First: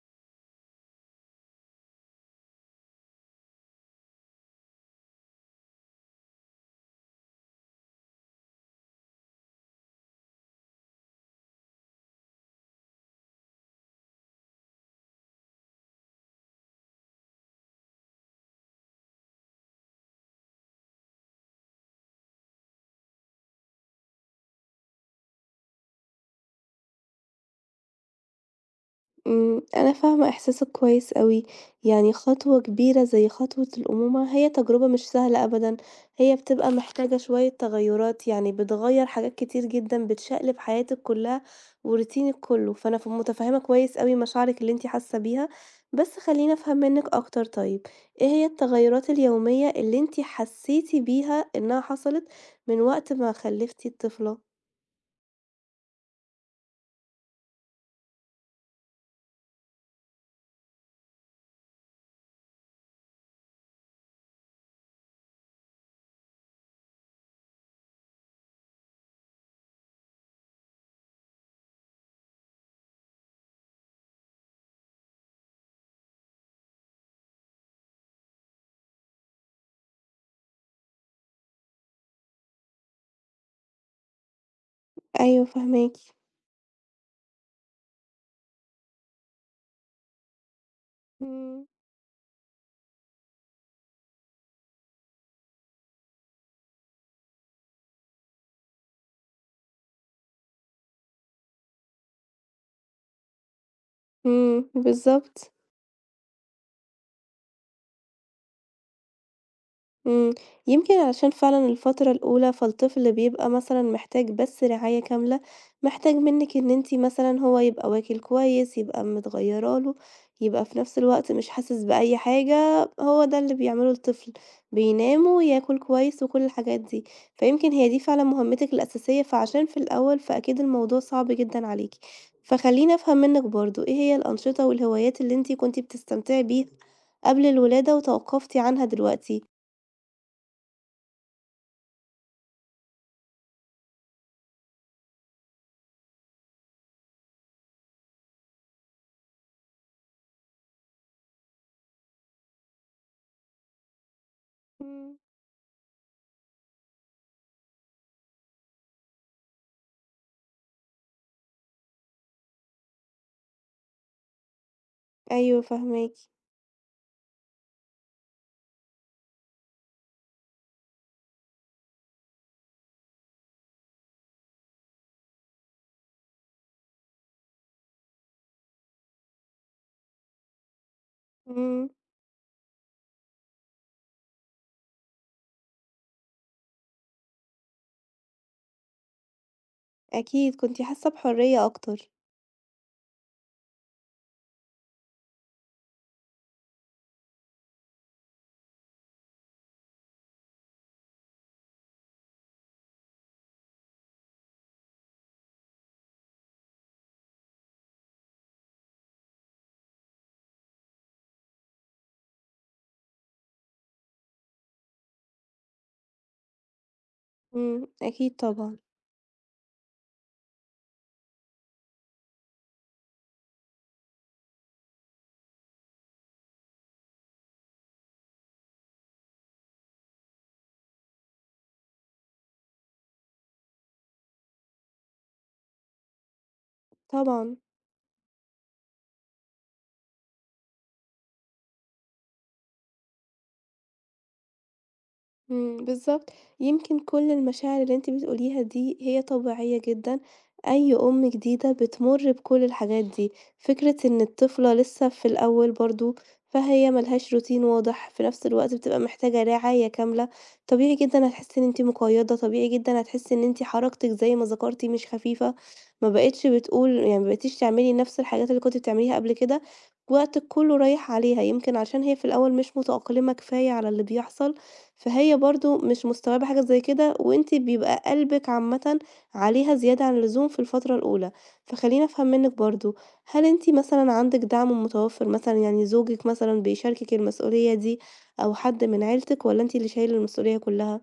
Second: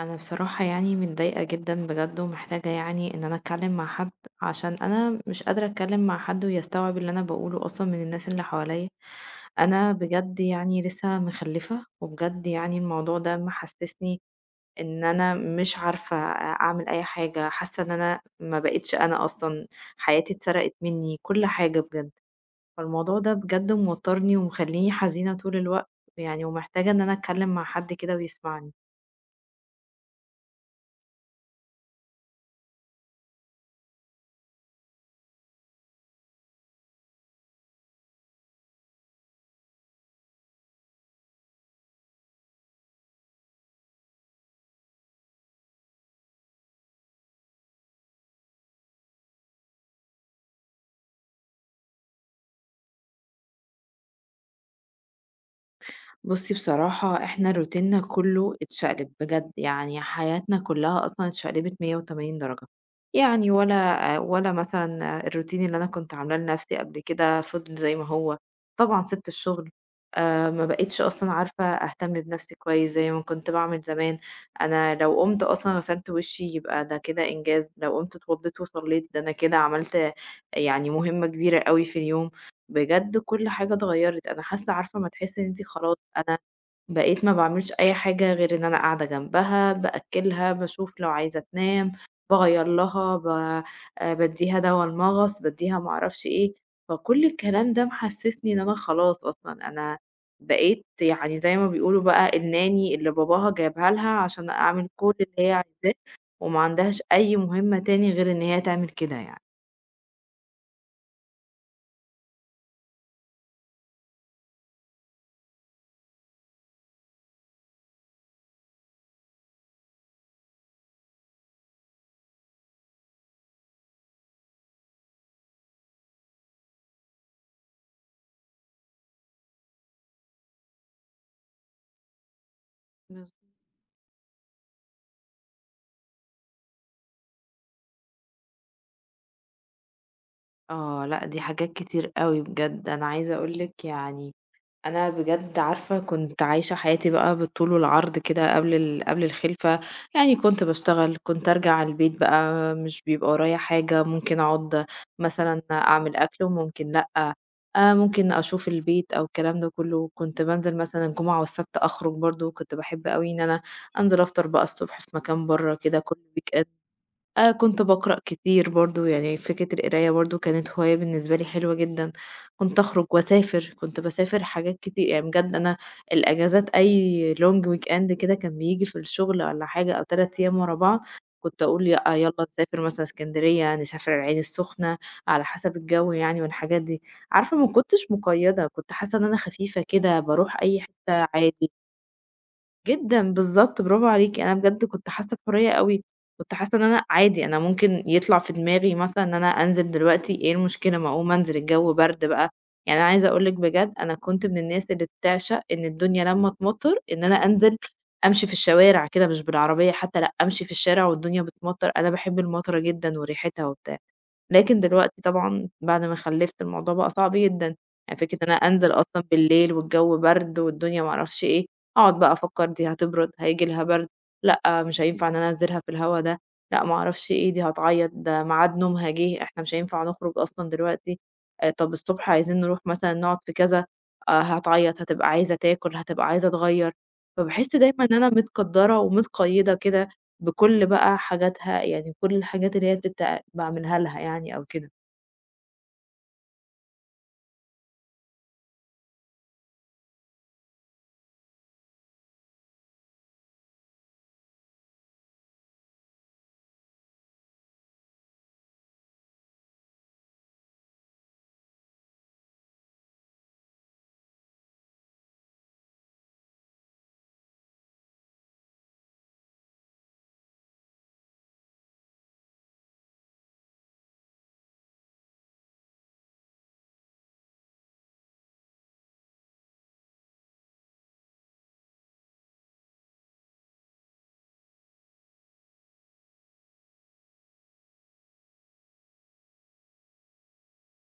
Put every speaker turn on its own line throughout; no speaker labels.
انا بصراحة يعني متضايقة جدا بجد ومحتاجة يعني ان انا اتكلم مع حد عشان انا مش قادرة اتكلم مع حد ويستوعب اللي انا بقوله اصلا من الناس اللي حواليا. انا بجد يعني لسه مخلفة وبجد يعني الموضوع ده محسسني ان انا مش عارفة اعمل اي حاجة، حاسة ان انا ما بقتش انا اصلا. حياتي اتسرقت مني كل حاجة بجد. فالموضوع ده بجد موترني ومخليني حزينة طول الوقت، يعني ومحتاجة ان انا اتكلم مع حد كده ويسمعني.
أنا فاهمة إحساسك كويس أوي، يعني خطوة كبيرة زي خطوة الأمومة هي تجربة مش سهلة أبدًا، هي بتبقى محتاجة شوية تغيُّرات، يعني بتغيّر حاجات كتير جدًا، بتشقلب حياتِك كلها وروتينِك كله، فأنا متفهمة كويس أوي مشاعرِك اللي أنتِ حاسة بيها، بس خلّيني أفهم منِّك أكتر طيب، إيه هي التغيُّرات اليومية اللي أنتِ حسيتِ بيها إنها حصلت من وقت ما خلفتِ الطفلة؟
بُصّي بصراحة إحنا روتيننا كلّه اتشقلب بجد، يعني حياتنا كلّها أصلًا اتشقلبت 180 درجة، يعني ولا مثلًا الروتين اللي أنا كنت عاملاه لنفسي قبل كده فضل زي ما هو، طبعًا سِبت الشغل. ما بقيتش أصلًا عارفة أهتم بنفسي كويس زي ما كنت باعمل زمان، أنا لو قُمت أصلًا غسلت وشي يبقى ده كده إنجاز، لو قُمت اتوضيت وصليت ده أنا كده عملت يعني مهمة كبيرة أوي في اليوم. بجد كل حاجة اتغيّرت، أنا حاسة عارفة أمّا تحسّي
أيوه
إن أنتِ
فاهماكِ.
خلاص أنا بقيت ما باعملش أي حاجة غير إن أنا قاعدة جنبها، بأكّلها، باشوف لو عايزة
إمم.
تنام، باغيّر لها، ب بادّيها دوا المَغَص، بادّيها ما أعرفش إيه، فكل الكلام ده محسّسني إن أنا خلاص أصلًا أنا بقيت يعني زي ما بيقولوا بقى الناني اللي باباها جايبها لها عشان
إمم،
أعمل كل اللي
بالضبط.
هي عايزاه، وما عندهاش أي مهمة تاني غير إن هي تعمل كده يعني.
إمم، يمكن علشان فعلًا الفترة الأولى، فالطفل بيبقى مثلًا محتاج بس رعاية كاملة، محتاج منِّك إن أنتِ مثلًا هو يبقى واكل كويس، يبقى متغيّرة له، يبقى في نفس الوقت مش حاسس بأي حاجة، هو ده اللي بيعمله الطفل، بينام وياكل كويس وكل الحاجات دي، فيمكن هي دي فعلًا مهمتِك الأساسية، فعشان في الأول فأكيد الموضوع صعب جدًا عليكِ، فخلّيني أفهم
بالض
منِّك برضه إيه هي الأنشطة والهوايات اللي أنتِ كنتِ بتستمتعي بيها قبل الولادة وتوقفتِ عنها دلوقتي؟
آه، لأ دي حاجات كتير أوي بجد، أنا عايزة أقول لِك يعني أنا بجد عارفة كنت عايشة حياتي بقى بالطول والعرض كده قبل قبل الخلفة، يعني كنت باشتغل، كنت أرجع البيت بقى مش بيبقى ورايا حاجة، ممكن أقعد
إمم.
مثلًا أعمل أكل وممكن لأ، ممكن أشوف البيت أو الكلام ده كله، كنت بانزل مثلًا الجمعة والسبت أخرج برضه، كنت باحب أوي إن أنا أنزل أفطر بقى الصبح في مكان
أيوه
برّه كده
فاهماكِ.
كل weekend. كنت باقرأ كتير برضه، يعني فكرة القراية برضه كانت هواية بالنسبة لي حلوة جدًا، كنت أخرج وأسافر، كنت باسافر حاجات كتير يعني بجد أنا الأجازات أي long weekend كده كان بييجي في الشغل والّا حاجة أو 3 أيام ورا بعض، كنت أقول
إمم،
يا يالّا نسافر مثلًا إسكندرية، نسافر العين السخنة، على حسب الجو يعني والحاجات دي، عارفة ما كنتش مقيّدة، كنت حاسة إن أنا خفيفة كده
أكيد
باروح أي
كنتِ حاسة
حتة
بحرية
عادي.
أكتر.
جدًا، بالضبط، برافو عليكِ، أنا بجد كنت حاسة بحرية أوي، كنت حاسة إن أنا عادي أنا ممكن يطلع في دماغي مثلًا إن أنا أنزل دلوقتي، إيه المشكلة ما أقوم أنزل الجو برد بقى، يعني أنا عايزة أقول لِك بجد أنا كنت من الناس اللي بتعشق إن الدنيا لمّا تمطّر إن أنا أنزل أمشي في الشوارع كده مش بالعربية حتى لأ، أمشي في الشارع والدنيا بتمطّر، أنا باحب المطرة جدًا وريحتها وبتاع. لكن دلوقتي طبعًا بعد ما خلّفت الموضوع بقى صعب جدًا،
إمم،
يعني
أكيد
فكرة إن أنا
طبعًا.
أنزل أصلًا بالليل والجو برد والدنيا ما أعرفش إيه، أقعد بقى أفكّر دي هتبرد، هييجي لها برد، لأ مش هينفع إن أنا أنزلها في الهوا ده، لأ ما أعرفش إيه، دي هتعيّط، ده ميعاد نومها جه، إحنا مش هينفع نخرج أصلًا دلوقتي، طب الصبح عايزين نروح مثلًا نقعد في كذا، هتعيّط، هتبقى عايزة تاكل، هتبقى عايزة تغيّر،
طبعًا.
فباحس دايمًا إن أنا متقدّرة ومتقيّدة كده بكل بقى حاجاتها، يعني كل الحاجات اللي هي بقى من هَلها يعني أو كده.
إمم، بالضبط، يمكن كل المشاعر اللي أنتِ بتقوليها دي هي طبيعية جدًا، أي أم جديدة بتمُر بكل الحاجات دي، فكرة إن الطفلة لسه في الأول برضه، فهي ما لهاش روتين واضح، في نفس الوقت بتبقى محتاجة رعاية كاملة، طبيعي جدًا هتحسي إن أنتِ مقيّدة، طبيعي جدًا هتحسي إن أنتِ حركتِك زي ما ذكرتِ مش خفيفة، ما بقيتش بتقول يعني ما بقيتيش تعملي نفس الحاجات اللي كنتِ بتعمليها قبل كده، وقتِك كله رايح عليها، يمكن عشان هي في الأول مش متأقلمة كفاية على اللي بيحصل، فهي برضه مش مستوعبة حاجة زي كده، وأنتِ بيبقى قلبِك عامةً عليها زيادة عن اللزوم في الفترة الأولى، فخلّيني أفهم منِّك برضه، هل أنتِ مثلًا عندِك دعم متوفر مثلًا يعني زوجِك مثلًا بيشاركِك المسؤولية دي أو حد من عيلتِك والّا أنتِ اللي شايلة المسؤولية كلّها؟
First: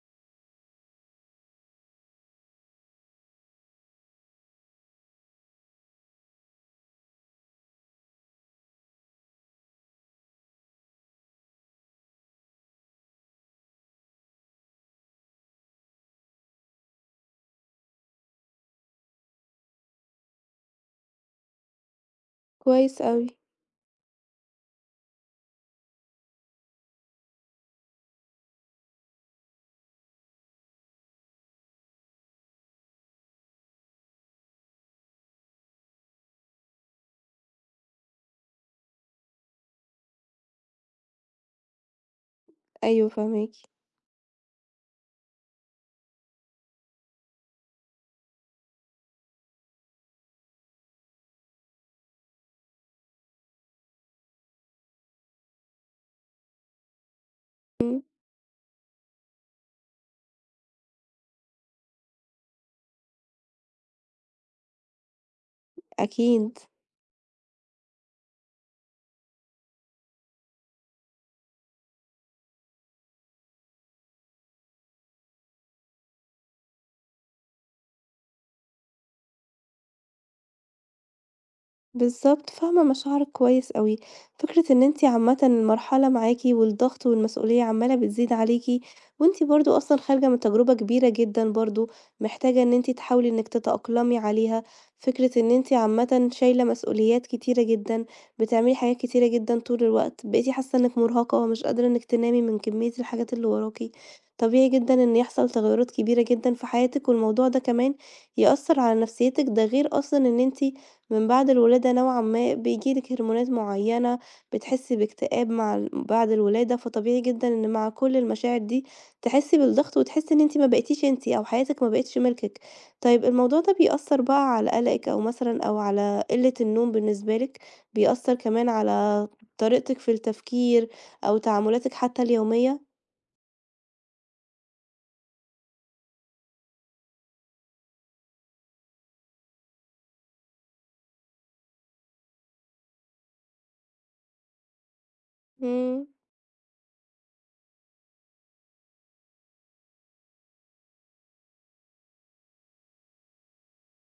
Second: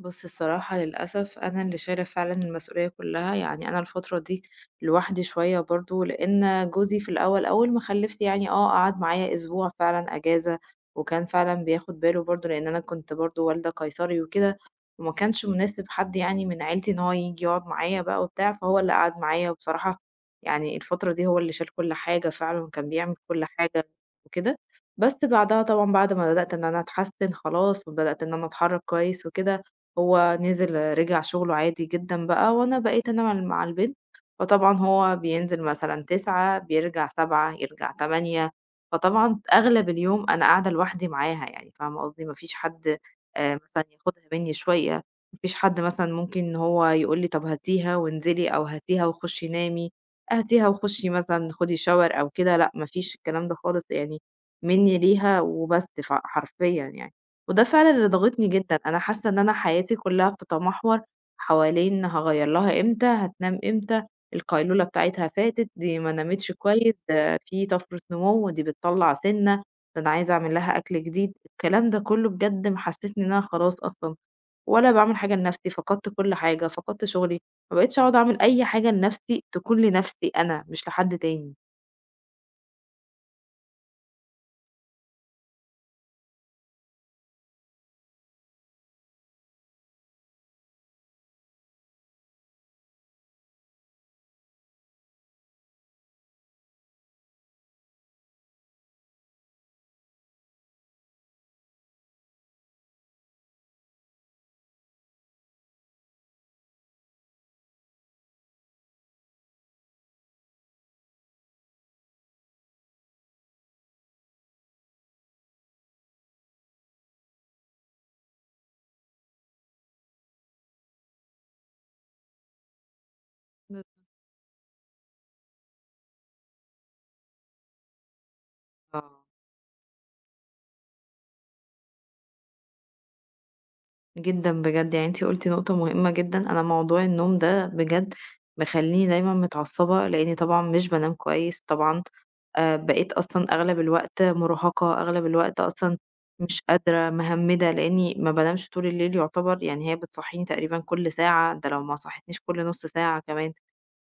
بُص الصراحة للأسف أنا اللي شايلة فعلًا المسؤولية كلّها، يعني أنا الفترة دي لوحدي شوية برضه، لإن جوزي في الأول أول ما خلّفت يعني آه، قعد معايا أسبوع فعلًا إجازة، وكان فعلًا بياخد باله برضه لإن أنا كنت برضه والدة قيصري وكده، وما كانش مناسب حد يعني من عيلتي إن هو ييجي يقعد معايا بقى وبتاع، فهو اللي قعد معايا وبصراحة يعني الفترة دي هو اللي شال كل حاجة فعلًا وكان
كويس
بيعمل
أوي.
كل حاجة وكده، بس بعدها طبعًا بعد ما بدأت إن أنا أتحسن خلاص وبدأت إن أنا أتحرّك كويس وكده هو نزل رجع شغله عادي جدًا بقى، وأنا بقيت أنا مال مع البنت، فطبعًا هو بينزل مثلًا 09:00 بيرجع 07:00 يرجع 08:00، فطبعًا أغلب اليوم أنا قاعدة لوحدي معاها يعني، فاهمة قصدي؟ ما فيش حد
أيوه فاهماكِ.
مثلًا ياخدها مني شوية، ما فيش حد مثلًا ممكن إن هو يقول لي طب هاتيها وانزلي أو هاتيها وخشي نامي، هاتيها وخشي مثلًا خدي shower أو كده، لأ ما فيش الكلام ده خالص يعني مني ليها وبس ف حرفيًا يعني. وده فعلًا
إمم.
اللي ضاغطني جدًا، أنا حاسة إن أنا حياتي كلها بتتمحور حوالين هاغيّر لها إمتى، هتنام إمتى، القيلولة بتاعتها فاتت، دي ما نامتش
أكيد.
كويس، ده في طفرة نمو، دي بتطلّع سِنة، ده أنا عايزة أعمل لها أكل جديد، الكلام ده كله بجد محسسني إن أنا خلاص أصلًا ولا باعمل حاجة لنفسي، فقدت كل حاجة، فقدت شغلي، ما بقيتش أقعد أعمل أي حاجة لنفسي تكون لنفسي أنا مش لحد تاني.
بالضبط، فاهمة مشاعرِك كويس أوي، فكرة إن أنتِ عامةً المرحلة معاكِ والضغط والمسؤولية عمّالة بتزيد عليكِ، وأنتِ برضه أصلًا خارجة من تجربة كبيرة جدًا برضه، محتاجة إن أنتِ تحاولي إنِك تتأقلمي عليها، فكرة إن أنتِ عامةً شايلة مسؤوليات كتيرة جدًا، بتعملي حاجات كتيرة جدًا طول الوقت، بقيتِ حاسة إنِك مرهقة ومش قادرة إنِك تنامي من كمية الحاجات اللي وراكِ، طبيعي جدًا إن يحصل تغيرات كبيرة جدًا في حياتِك، والموضوع ده كمان يأثر على نفسيتِك، ده غير أصلًا إن أنتِ من بعد الولادة نوعًا ما بييجي لِك هرمونات معيّنة، بتحسّي باكتئاب مع ال بعد الولادة، فطبيعي جدًا إن مع كل المشاعر دي تحسّي بالضغط وتحسّي إن أنتِ ما بقيتيش أنتِ أو حياتِك ما بقِتش مِلكِك. طيب الموضوع ده
بالضبط.
بيأثّر بقى على قلقِك أو مثلًا أو على قِلّة النوم بالنسبة لِك، بيأثّر كمان
آه.
على طريقتِك في التفكير أو تعاملاتِك حتى اليومية؟
جدًا بجد، يعني أنتِ قُلتِ نقطة مهمة جدًا، أنا موضوع النوم ده بجد مخلّيني دايمًا متعصبة، لإني طبعًا مش بانام كويس طبعًا، بقيت أصلًا أغلب الوقت مُرهقة، أغلب الوقت أصلًا
إمم.
مش قادرة، مهمّدة، لإني ما بانامش طول الليل يُعتبر، يعني هي بتصحّيني تقريبًا كل ساعة، ده لو ما صحّتنيش كل نُص ساعة كمان.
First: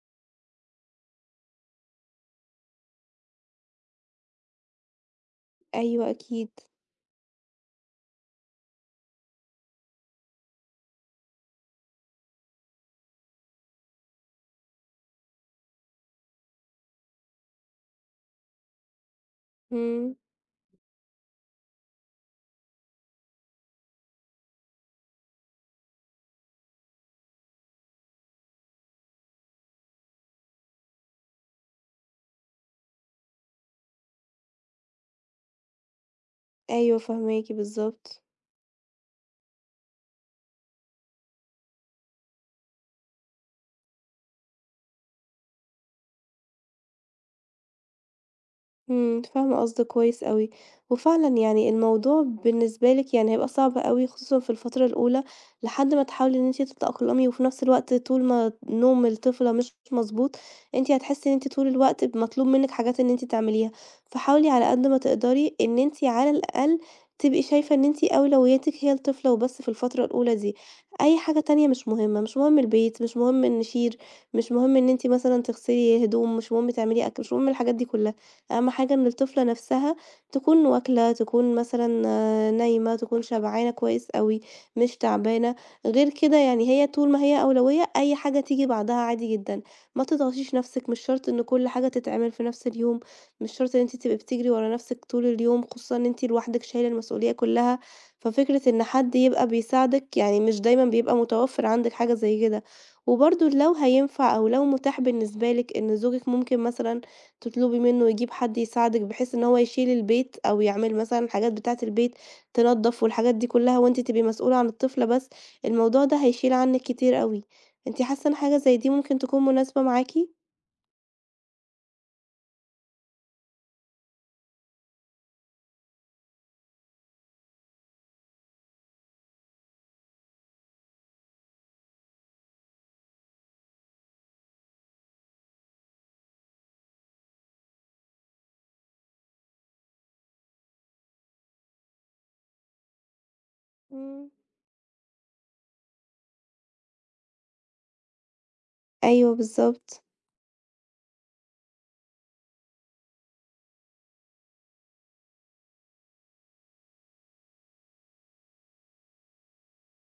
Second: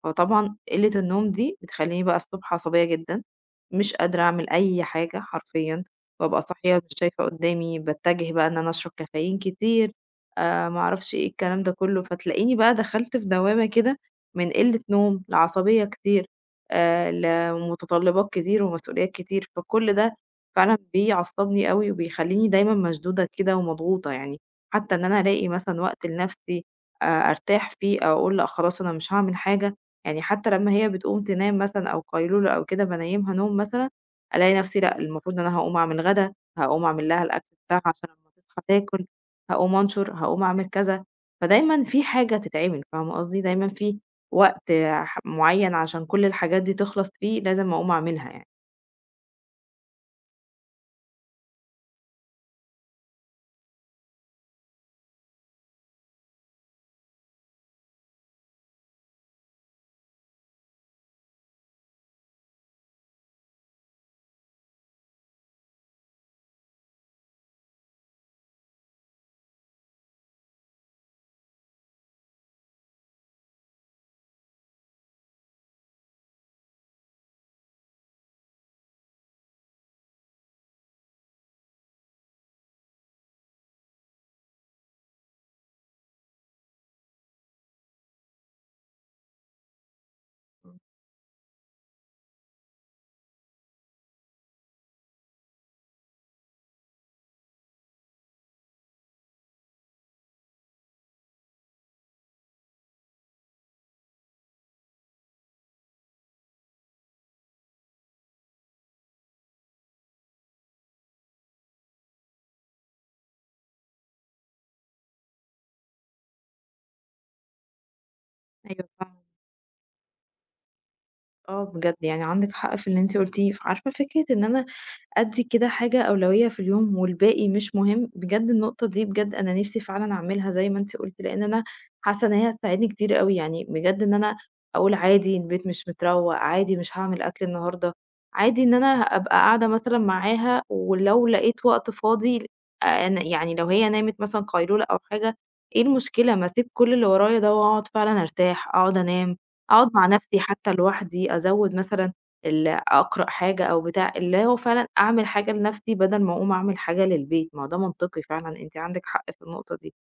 فطبعًا قِلّة النوم دي بتخلّيني بقى الصبح عصبية جدًا، مش قادرة أعمل أي حاجة حرفيًا،
أيوه
بابقى
أكيد.
صاحية مش شايفة قدّامي، باتجه بقى إن أنا أشرب كافيين كتير، ما أعرفش إيه الكلام ده كلّه، فتلاقيني بقى دخلت في دوامة كده من قِلّة نوم، لعصبية كتير، لمتطلبات كتير ومسؤوليات كتير، فكل
إمم،
ده فعلًا بيعصّبني أوي وبيخلّيني دايمًا مشدودة كده ومضغوطة يعني، حتى إن أنا ألاقي مثلًا وقت لنَفْسي أرتاح فيه أو أقول لأ خلاص أنا مش هاعمل حاجة، يعني حتى لمّا هي بتقوم تنام مثلًا أو قيلولة أو كده بانيّمها نوم مثلًا، ألاقي نفسي لأ، المفروض إن أنا هاقوم أعمل غدا، هاقوم
أيوه
أعمل لها الأكل
فاهماكِ
بتاعها عشان
بالضبط.
لمّا تصحى تاكل، هاقوم أنشر، هاقوم أعمل كذا، فدايمًا في حاجة تتعمل، فاهمة قصدي؟ دايمًا في وقت معيّن عشان كل الحاجات دي تخلص فيه لازم أقوم أعملها يعني.
فاهمة قصدِك كويس أوي، وفعلًا يعني الموضوع بالنسبة لِك يعني هيبقى صعب أوي خصوصًا في الفترة الأولى، لحد ما تحاولي إن أنتِ تتأقلمي، وفي نفس الوقت طول ما نوم الطفلة مش مضبوط، أنتِ هتحسي إن أنتِ طول الوقت ب مطلوب منِك حاجات إن أنتِ تعمليها، فحاولي على قد ما تقدري إن أنتِ على الأقل تبقي شايفة إن أنتِ أولوياتِك هي الطفلة وبس في الفترة الأولى دي، أي حاجة تانية مش مهمة، مش مهم البيت، مش مهم النشير، مش مهم إن أنتِ مثلًا تغسلي هدوم، مش مهم تعملي أكل، مش مهم الحاجات دي كلها. أهم حاجة إن الطفلة نفسها تكون واكلة، تكون مثلًا آه، نايمة، تكون شبعانة كويس أوي، مش تعبانة، غير كده يعني هي طول ما هي أولوية أي حاجة تيجي بعدها عادي جدًا، ما تضغطيش نفسِك، مش شرط إن كل حاجة تتعمل في نفس اليوم، مش شرط إن أنتِ تبقي بتجري ورا نفسِك طول اليوم، خصوصًا إن أنتِ لوحدِك شايلة المسؤولية كلها، ففكرة إن حد يبقى بيساعدِك يعني مش دايمًا بيبقى متوفر عندِك حاجة زي كده، وبرضه لو هينفع أو لو متاح بالنسبة لِك إن زوجِك ممكن مثلًا تطلبي منه يجيب حد يساعدِك بحيث إن هو يشيل البيت أو يعمل مثلًا الحاجات بتاعة البيت، تنضّف والحاجات دي كلّها وأنتِ تبقي مسؤولة عن الطفلة بس، الموضوع ده هيشيل عنِّك كتير أوي. أنتِ حاسة إن حاجة زي دي
أيوه
ممكن
فاهمة،
تكون مناسبة معاكِ؟
آه بجد يعني عندِك حق في اللي أنتِ قُلتيه. عارفة فكرة إن أنا أدّي كده حاجة أولوية في اليوم والباقي مش مهم، بجد النقطة دي بجد أنا نِفْسي فعلًا أعملها زي ما أنتِ قُلتِ، لإن أنا حاسة إن هي هتساعدني كتير أوي، يعني بجد إن أنا أقول عادي البيت مش متروّق، عادي مش هاعمل أكل النهارده، عادي إن أنا أبقى قاعدة مثلًا معاها ولو لقيت وقت فاضي آه، أنا يعني لو هي نامت
إمم.
مثلًا قيلولة أو حاجة، إيه المشكلة ما أسيب كل اللي ورايا ده وأقعد فعلًا أرتاح، أقعد
أيوه
أنام، أقعد
بالضبط.
مع نَفْسي حتى لوحدي، أزوّد مثلًا أقرأ حاجة أو بتاع، اللي هو فعلًا أعمل حاجة لنفسي بدل ما أقوم أعمل حاجة للبيت، ما هو ده منطقي فعلًا، أنتِ عندِك حق في النقطة دي.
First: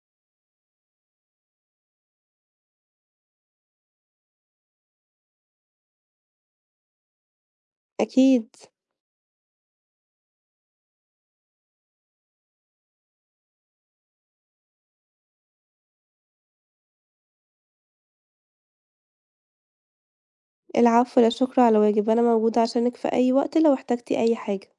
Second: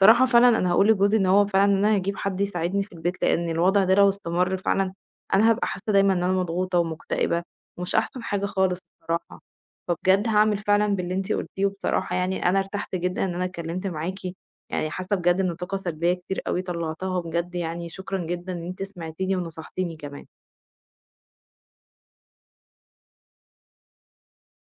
بصراحة فعلًا أنا هاقول لجوزي إن هو فعلًا إن أنا هاجيب حد يساعدني في البيت، لإن الوضع ده لو استمر فعلًا أنا هابقى حاسة دايمًا إن أنا مضغوطة ومكتئبة، ومش أحسن حاجة
أكيد.
خالص بصراحة. فبجد هاعمل فعلًا باللي أنتِ قُلتيه، وبصراحة يعني أنا ارتحت جدًا إن أنا اتكلمت معاكِ، يعني حاسة بجد إن طاقة سلبية كتير أوي طلّعتها بجد يعني، شكرًا جدًا إن أنتِ سمعتيني ونصحتيني كمان.
العفو، لا شكر على واجب، أنا موجودة عشانِك في أي وقت لو احتجتِ أي حاجة.